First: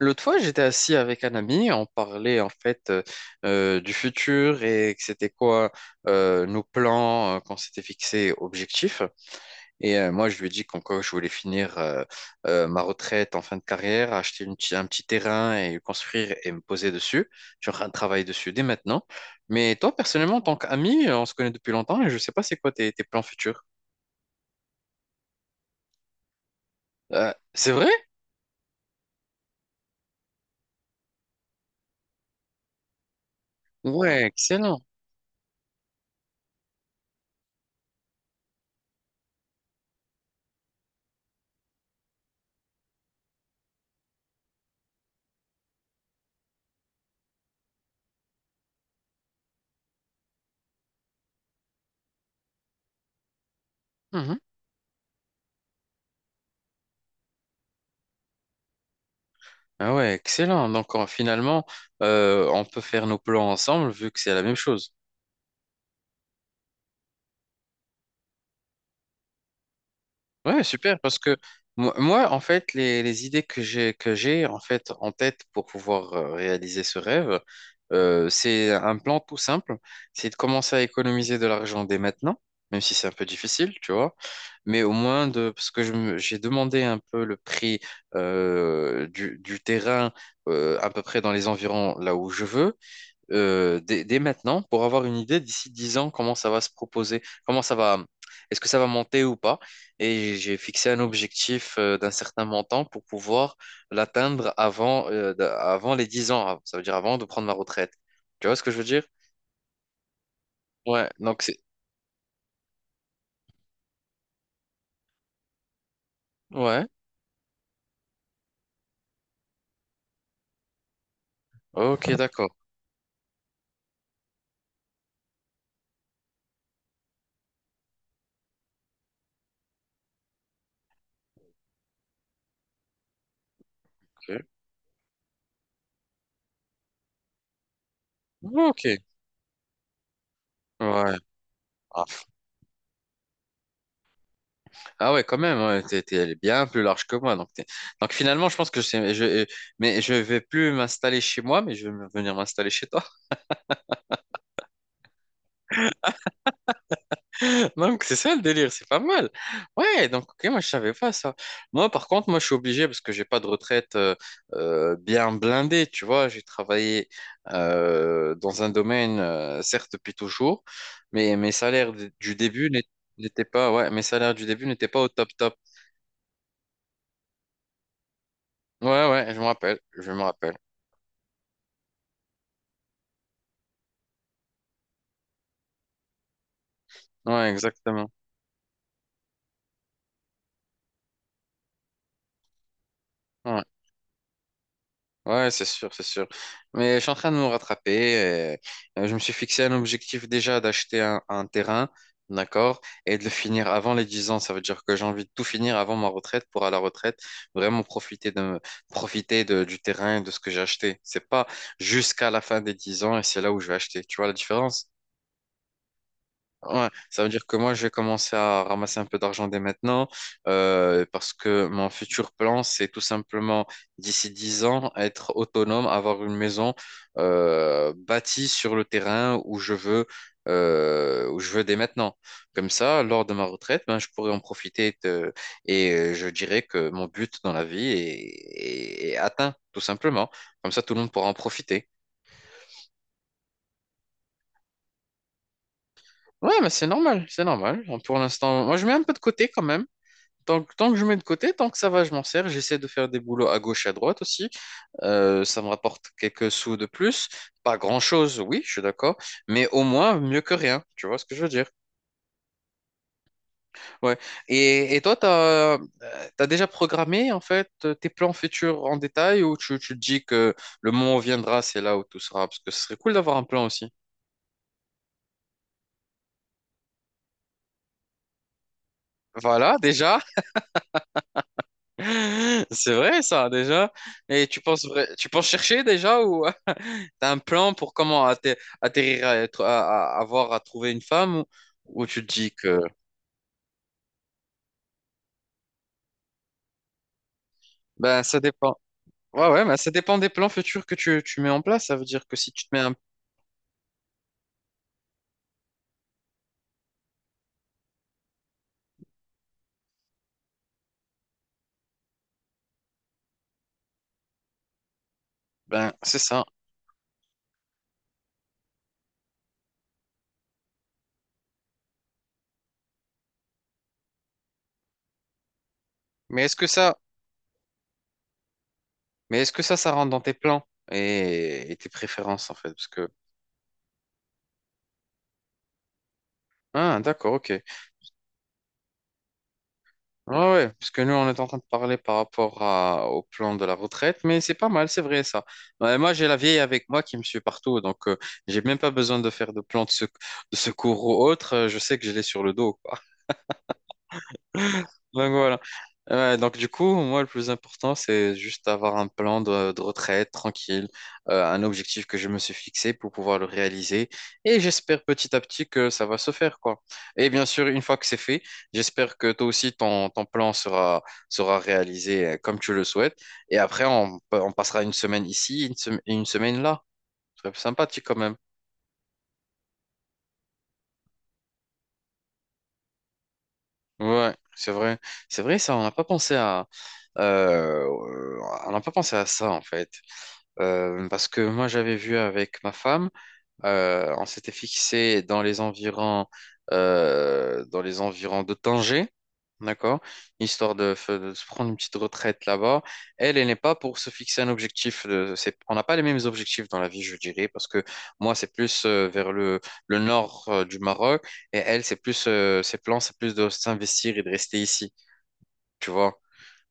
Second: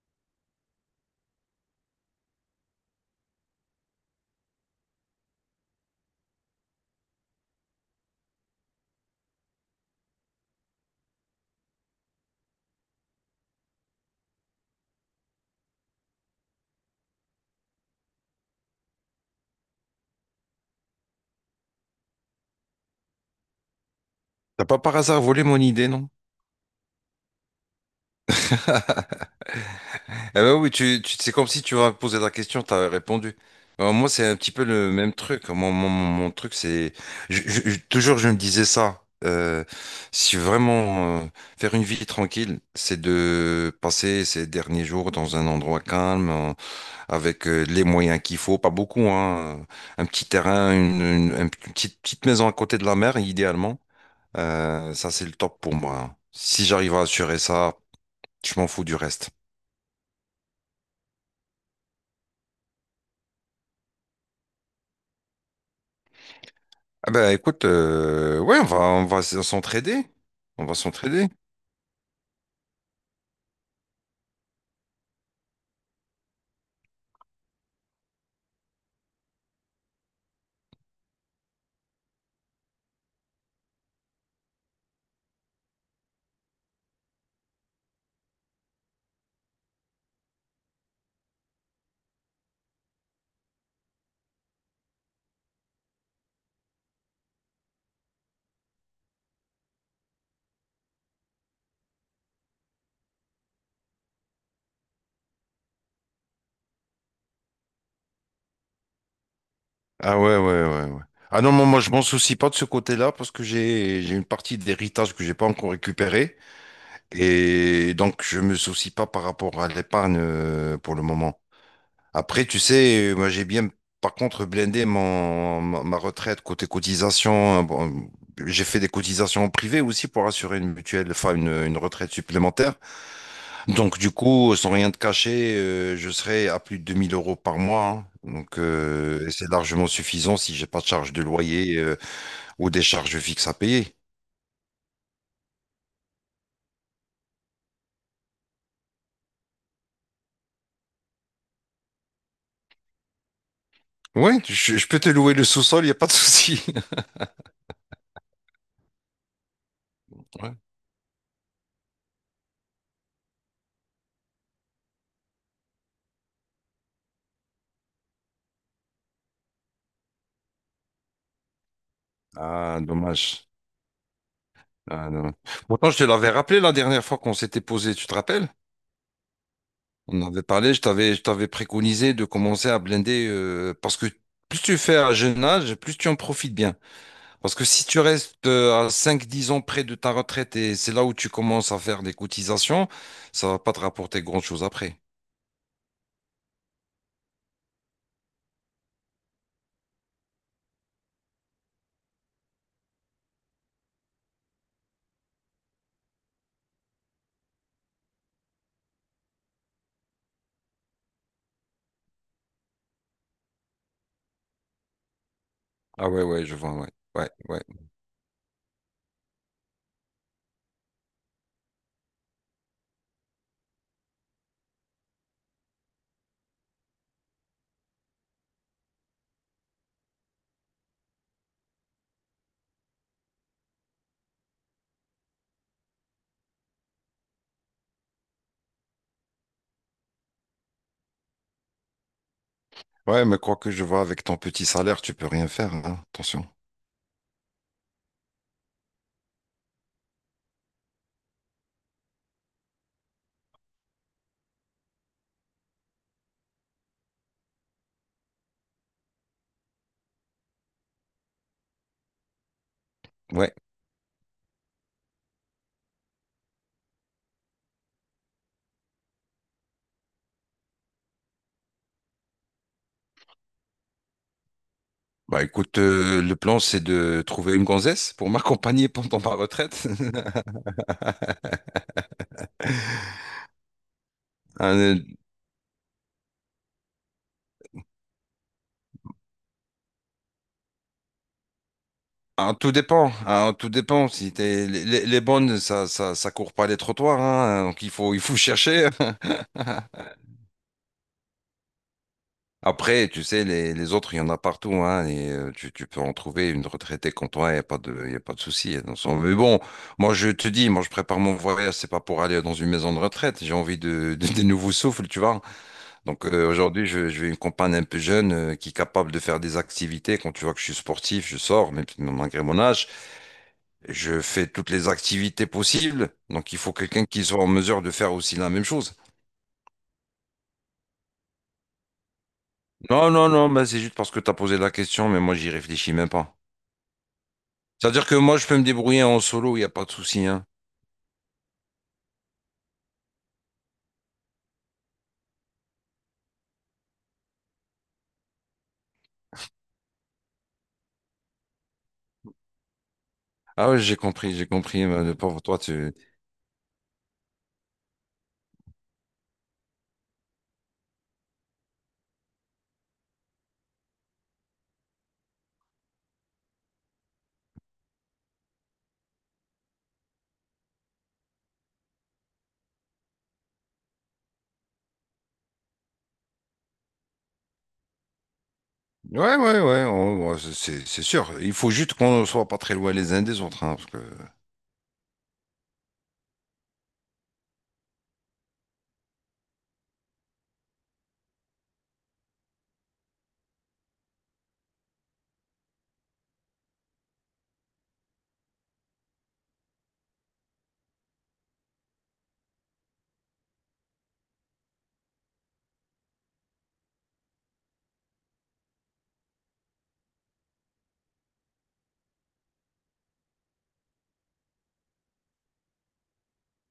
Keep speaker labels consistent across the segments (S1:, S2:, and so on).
S1: L'autre fois, j'étais assis avec un ami, on parlait en fait du futur et que c'était quoi, nos plans, qu'on s'était fixés objectifs. Et moi, je lui ai dit qu'en quoi je voulais finir ma retraite en fin de carrière, acheter un petit terrain et le construire et me poser dessus. Je suis en train de travailler dessus dès maintenant. Mais toi, personnellement, en tant qu'ami, on se connaît depuis longtemps et je ne sais pas c'est quoi tes plans futurs.
S2: T'as pas par hasard volé mon idée, non?
S1: C'est vrai?
S2: Eh ben oui, tu, c'est comme si tu m'avais posé la question, t'avais répondu. Alors moi,
S1: Ouais,
S2: c'est un petit peu
S1: excellent.
S2: le même truc. Mon truc, c'est... toujours, je me disais ça. Si vraiment faire une vie tranquille, c'est de passer ces derniers jours dans un endroit calme, avec les moyens qu'il faut, pas beaucoup, hein. Un petit terrain, une petite, petite maison à côté de la mer, idéalement. Ça, c'est le top pour moi. Si j'arrive à assurer ça, je m'en fous du reste.
S1: Ah ouais, excellent. Donc finalement, on peut faire nos plans ensemble vu que c'est la même chose.
S2: Ah bah écoute, ouais, on va s'entraider.
S1: Ouais,
S2: On va
S1: super. Parce
S2: s'entraider.
S1: que moi, en fait, les idées que j'ai en fait en tête pour pouvoir réaliser ce rêve, c'est un plan tout simple. C'est de commencer à économiser de l'argent dès maintenant, même si c'est un peu difficile, tu vois. Mais au moins de parce que j'ai demandé un peu le prix du terrain, à peu près dans les environs là où je veux, dès maintenant pour avoir une idée d'ici 10 ans comment ça va se proposer, comment ça va, est-ce que ça va monter ou pas. Et j'ai fixé un objectif d'un certain montant pour pouvoir l'atteindre avant les 10 ans, ça veut dire avant de prendre ma retraite. Tu vois ce que je veux dire?
S2: Ah ouais, ouais, ouais, ouais.
S1: Ouais,
S2: Ah
S1: donc
S2: non,
S1: c'est.
S2: moi, je m'en soucie pas de ce côté-là parce que j'ai une partie d'héritage que j'ai pas encore récupérée.
S1: Ouais,
S2: Et donc, je me soucie pas par rapport à l'épargne pour le moment.
S1: ok,
S2: Après,
S1: d'accord.
S2: tu sais, moi, j'ai bien, par contre, blindé ma retraite côté cotisation. Bon, j'ai fait des cotisations en privé aussi pour assurer une mutuelle, enfin, une retraite supplémentaire. Donc, du
S1: Ok.
S2: coup, sans rien te cacher, je serai à plus de 2000 € par mois, hein. Donc,
S1: Ok.
S2: et c'est largement suffisant si j'ai pas de charge
S1: Ouais.
S2: de loyer
S1: Ah
S2: ou des charges fixes à payer.
S1: ah ouais, quand même, ouais, t'es, t'es elle est bien plus large que moi. Donc, donc finalement, je pense que je sais, mais je vais plus m'installer chez moi, mais je vais venir m'installer chez toi.
S2: Ouais, je peux te louer le sous-sol, il n'y a pas de souci.
S1: Donc, c'est ça le délire, c'est pas mal. Ouais, donc, ok,
S2: Ouais.
S1: moi, je savais pas ça. Moi, par contre, moi, je suis obligé parce que j'ai pas de retraite bien blindée, tu vois. J'ai travaillé dans un domaine, certes, depuis toujours, mais mes salaires du début
S2: Ah,
S1: n'étaient
S2: dommage.
S1: pas. Ouais, mes salaires du début n'étaient pas au
S2: Ah,
S1: top
S2: dommage.
S1: top.
S2: Pourtant, je te l'avais rappelé la dernière fois qu'on s'était posé, tu te rappelles?
S1: Ouais, ouais, je me rappelle, je me
S2: On avait
S1: rappelle.
S2: parlé, je t'avais préconisé de commencer à blinder parce que plus tu fais à jeune âge, plus tu en profites bien.
S1: Ouais,
S2: Parce que si tu
S1: exactement.
S2: restes à 5 10 ans près de ta retraite et c'est là où tu commences à faire des cotisations, ça va
S1: Ouais.
S2: pas te rapporter grand-chose après.
S1: Ouais, c'est sûr, c'est sûr. Mais je suis en train de me rattraper. Et, je me suis fixé un objectif déjà d'acheter un terrain, d'accord, et de le finir avant les 10 ans. Ça veut dire que j'ai envie de tout finir avant ma retraite pour à la retraite vraiment profiter profiter du terrain et de ce que j'ai acheté. C'est pas jusqu'à la fin des 10 ans et c'est là où je vais acheter. Tu vois la différence?
S2: Ah ouais, ouais, je vois,
S1: Ouais,
S2: ouais.
S1: ça veut
S2: Ouais,
S1: dire que
S2: ouais.
S1: moi, je vais commencer à ramasser un peu d'argent dès maintenant, parce que mon futur plan, c'est tout simplement, d'ici 10 ans, être autonome, avoir une maison bâtie sur le terrain où je veux dès maintenant. Comme ça, lors de ma retraite, ben, je pourrais en profiter et je dirais que mon but dans la vie est atteint, tout simplement. Comme ça, tout le monde pourra en profiter.
S2: Ouais, mais quoi que je vois, avec ton petit salaire, tu peux rien faire, hein. Attention.
S1: Ouais, mais c'est normal, c'est normal. Pour l'instant, moi, je mets un peu de côté quand même. Donc, tant que je mets de côté, tant que ça va, je m'en sers. J'essaie de faire des boulots à gauche et à droite aussi. Ça me rapporte quelques sous de plus. Pas grand-chose, oui, je suis d'accord. Mais au moins, mieux que rien. Tu vois ce que je veux dire?
S2: Ouais.
S1: Ouais. Et toi, t'as déjà programmé, en fait, tes plans futurs en détail ou tu te dis que le moment viendra, c'est là où tout sera? Parce que ce serait cool d'avoir un plan aussi.
S2: Bah écoute, le plan, c'est de trouver une gonzesse pour m'accompagner pendant ma
S1: Voilà,
S2: retraite.
S1: déjà. C'est vrai, ça, déjà. Et tu penses,
S2: Euh,
S1: tu penses chercher déjà ou. T'as un plan pour comment atterrir à, être- à- avoir à trouver une femme ou, tu te dis
S2: ah, tout
S1: que
S2: dépend, hein, tout dépend. Si t'es, les bonnes, ça court pas les trottoirs, hein, donc il faut, il
S1: ben
S2: faut
S1: ça dépend.
S2: chercher.
S1: Ouais ouais, mais ça dépend des plans futurs que tu mets en place. Ça veut dire que si tu te mets un.
S2: Après, tu sais, les autres, il y en a partout, hein, et tu peux en trouver une retraitée comme toi, il y a pas de souci, hein. Mais bon, moi, je te dis, moi, je prépare mon voyage, c'est pas pour aller dans une maison de retraite, j'ai envie de, de, des nouveaux souffles, tu vois.
S1: Ben, c'est
S2: Donc,
S1: ça.
S2: aujourd'hui, je vais une compagne un peu jeune, qui est capable de faire des activités. Quand tu vois que je suis sportif, je sors, même si- malgré mon âge, je fais toutes les activités possibles.
S1: Mais
S2: Donc,
S1: est-ce
S2: il
S1: que
S2: faut
S1: ça
S2: quelqu'un qui soit en mesure de faire aussi la même chose.
S1: mais est-ce que ça rentre dans tes plans et tes préférences en fait parce que.
S2: Non, non, non, bah, c'est juste parce que tu as posé la question, mais moi, j'y réfléchis même pas.
S1: Ah, d'accord, ok.
S2: C'est-à-dire que moi, je peux me débrouiller en solo, il n'y a pas de souci,
S1: Ouais,
S2: hein.
S1: ouais, parce que nous, on est en train de parler par rapport au plan de la retraite, mais c'est pas mal, c'est vrai ça. Ouais, moi, j'ai la vieille avec moi qui me suit partout, donc j'ai même pas besoin de faire de plan de secours ou autre. Je sais que je l'ai sur le dos.
S2: Ah ouais, j'ai compris, j'ai compris, mais le
S1: Donc
S2: pauvre toi,
S1: voilà.
S2: tu...
S1: Ouais, donc du coup, moi, le plus important, c'est juste avoir un plan de retraite tranquille, un objectif que je me suis fixé pour pouvoir le réaliser. Et j'espère petit à petit que ça va se faire, quoi. Et bien sûr, une fois que c'est fait, j'espère que toi aussi, ton plan sera réalisé, comme tu le souhaites. Et après, on passera une semaine ici, et une semaine là. C'est sympathique quand même.
S2: Ouais, ouais, ouais, c'est sûr. Il faut juste qu'on ne soit pas très loin les uns des autres, hein, parce que...
S1: Ouais, c'est vrai. C'est vrai, ça, euh, on n'a pas pensé à ça, en fait. Parce que moi, j'avais vu avec ma femme, on s'était fixé dans les environs de Tanger, d'accord? Histoire de se prendre une petite retraite là-bas. Elle, elle n'est pas pour se fixer un objectif. On n'a pas les mêmes objectifs dans la vie, je dirais, parce que moi, c'est plus vers le nord, du Maroc, et elle, ses plans, c'est plus de s'investir et de rester ici, tu vois?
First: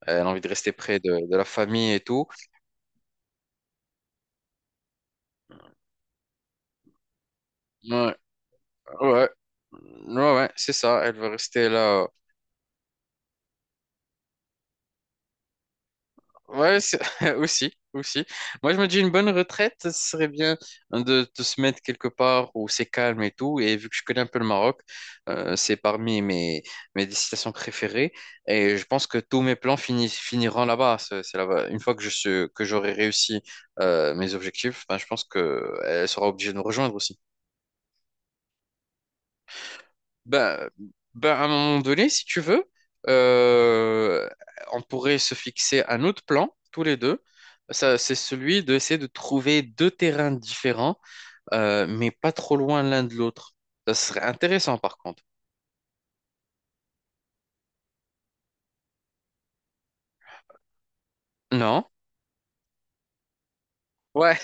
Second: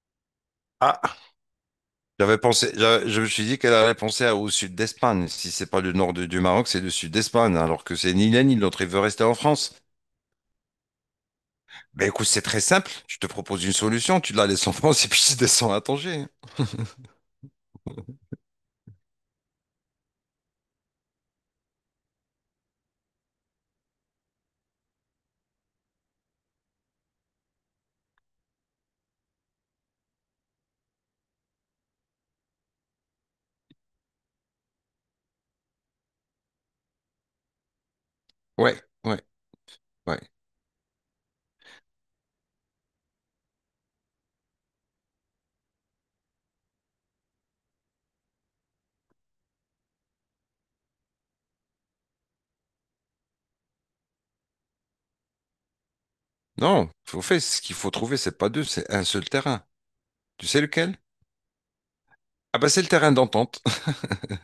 S1: Elle a envie de rester près
S2: Ah,
S1: de la famille et tout.
S2: j'avais pensé, je me suis dit qu'elle allait penser au sud d'Espagne. Si c'est pas le nord du Maroc, c'est le sud d'Espagne, alors que c'est
S1: Ouais.
S2: ni l'un ni l'autre. Il veut rester
S1: Ouais,
S2: en France.
S1: ouais, ouais, c'est ça, elle veut rester
S2: Ben
S1: là.
S2: écoute, c'est très simple. Je te propose une solution. Tu la laisses en France et puis tu descends à Tanger.
S1: Ouais, aussi, aussi. Moi, je me dis une bonne retraite, ce serait bien de se mettre quelque part où c'est calme et tout. Et vu que je connais un peu le Maroc, c'est parmi mes destinations préférées. Et je pense que tous mes plans finiront là-bas. C'est là-bas. Une fois que que j'aurai réussi, mes objectifs, ben, je pense qu'elle sera obligée de nous rejoindre aussi.
S2: Ouais, ouais. Ouais.
S1: Ben, à un moment donné, si tu veux, euh, on pourrait se fixer un autre plan, tous les deux. Ça, c'est celui d'essayer de trouver deux terrains différents, mais pas trop loin l'un de l'autre. Ça serait intéressant, par contre.
S2: Non, faut faire ce qu'il faut trouver, c'est pas deux, c'est un seul terrain. Tu sais lequel?
S1: Non?
S2: Ah bah c'est le terrain d'entente.
S1: Ouais,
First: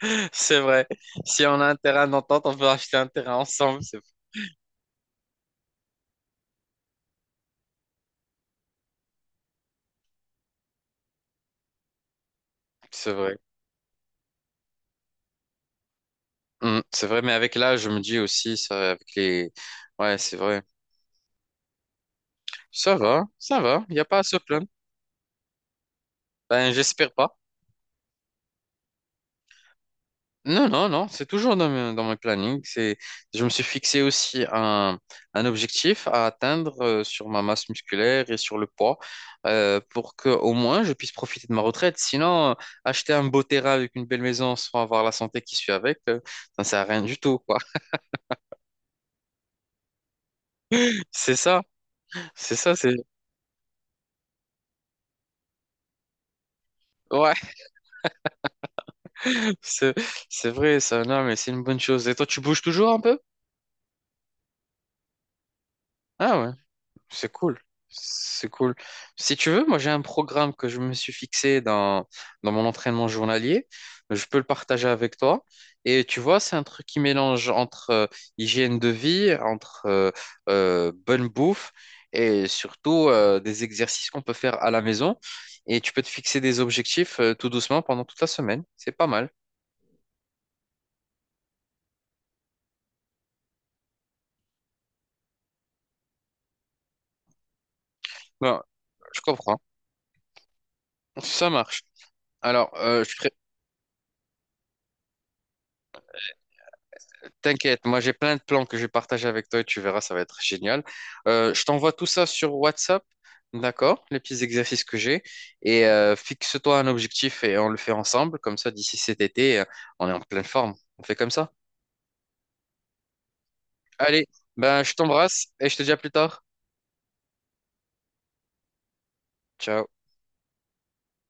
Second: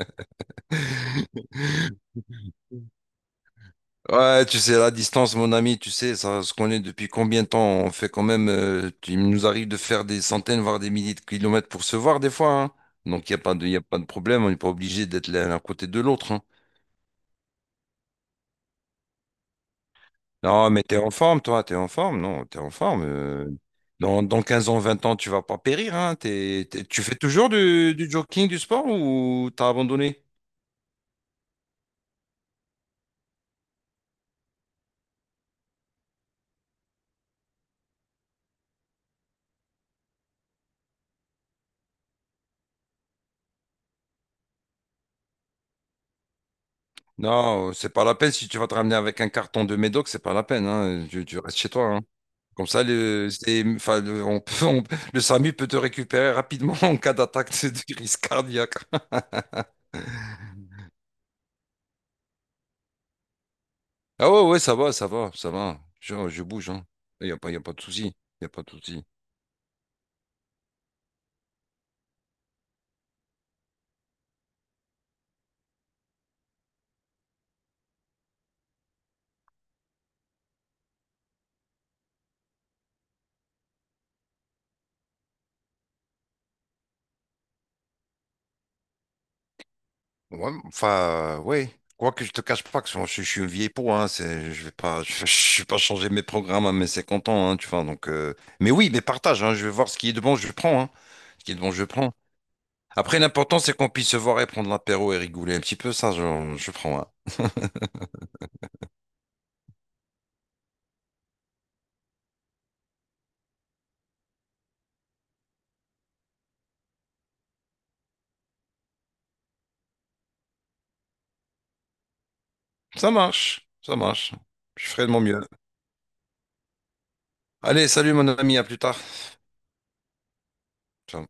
S1: c'est vrai. Si on a un terrain d'entente, on peut acheter un terrain ensemble. C'est
S2: Ouais, tu sais, la distance, mon ami, tu sais, ça se connaît depuis combien de temps? On fait quand même, il nous arrive de faire des centaines, voire des milliers de kilomètres pour se voir des fois, hein.
S1: c'est
S2: Donc il n'y
S1: vrai.
S2: a pas de, y a pas de problème, on n'est pas obligé d'être l'un à côté de l'autre, hein.
S1: Mm, c'est vrai, mais avec l'âge, je me dis aussi, ça, avec les. Ouais, c'est vrai.
S2: Non, mais t'es en forme, toi, t'es en forme, non, t'es en
S1: Ça
S2: forme.
S1: va,
S2: euh,
S1: ça va. Il n'y a pas
S2: dans,
S1: à se
S2: dans
S1: plaindre.
S2: 15 ans, 20 ans, tu vas pas périr. Hein. T'es-
S1: Ben,
S2: t'es- tu
S1: j'espère
S2: fais
S1: pas.
S2: toujours du jogging, du sport ou t'as abandonné?
S1: Non, non, non, c'est toujours dans mes plannings. Je me suis fixé aussi un objectif à atteindre, sur ma masse musculaire et sur le poids, pour que au moins je puisse profiter de ma retraite. Sinon, acheter un beau terrain avec une belle maison sans avoir la santé qui suit avec, ça ne sert à rien du tout, quoi.
S2: Non, c'est pas la peine. Si tu vas te ramener avec un carton de médoc, c'est pas la peine, hein. Tu,
S1: C'est
S2: tu restes
S1: ça,
S2: chez toi, hein.
S1: c'est
S2: Comme
S1: ça,
S2: ça,
S1: c'est
S2: le, c'est- enfin, le, on peut- le SAMU peut te récupérer rapidement en cas
S1: ouais.
S2: d'attaque de crise cardiaque.
S1: c'est c'est vrai, ça, non, mais c'est une bonne chose. Et toi, tu bouges toujours un peu?
S2: Ah ouais, ouais, ça va, ça va, ça va. Je,
S1: Ah
S2: je
S1: ouais.
S2: bouge, hein. Il
S1: C'est
S2: n'y a pas, y
S1: cool.
S2: a pas de souci. Il
S1: C'est
S2: a pas de
S1: cool.
S2: souci.
S1: Si tu veux, moi j'ai un programme que je me suis fixé dans mon entraînement journalier. Je peux le partager avec toi. Et tu vois, c'est un truc qui mélange entre hygiène de vie, entre bonne bouffe et surtout des exercices qu'on peut faire à la maison. Et tu peux te fixer des objectifs, tout doucement pendant toute la semaine. C'est pas mal.
S2: Ouais, enfin, ouais. Quoique je te cache pas que je suis une vieille peau, hein, je vais pas, je vais pas changer mes programmes à mes 50 ans, hein, tu vois, donc,
S1: Bon,
S2: mais oui, mais
S1: je
S2: partage, hein,
S1: comprends.
S2: je vais voir ce qui est de bon, je prends, hein, ce
S1: Ça
S2: qui est de bon, je
S1: marche.
S2: prends.
S1: Alors,
S2: Après, l'important, c'est qu'on puisse se voir et prendre l'apéro et rigoler un petit peu. Ça, je prends, hein.
S1: t'inquiète, moi j'ai plein de plans que je vais partager avec toi et tu verras, ça va être génial. Je t'envoie tout ça sur WhatsApp, d'accord? Les petits exercices que j'ai. Et fixe-toi un objectif et on le fait ensemble. Comme ça, d'ici cet été, on est en pleine forme. On fait comme ça.
S2: Ça marche, ça
S1: Allez,
S2: marche.
S1: ben,
S2: Je
S1: je
S2: ferai de mon mieux.
S1: t'embrasse et je te dis à plus tard.
S2: Allez, salut mon ami, à plus tard.
S1: Ciao.
S2: Ciao.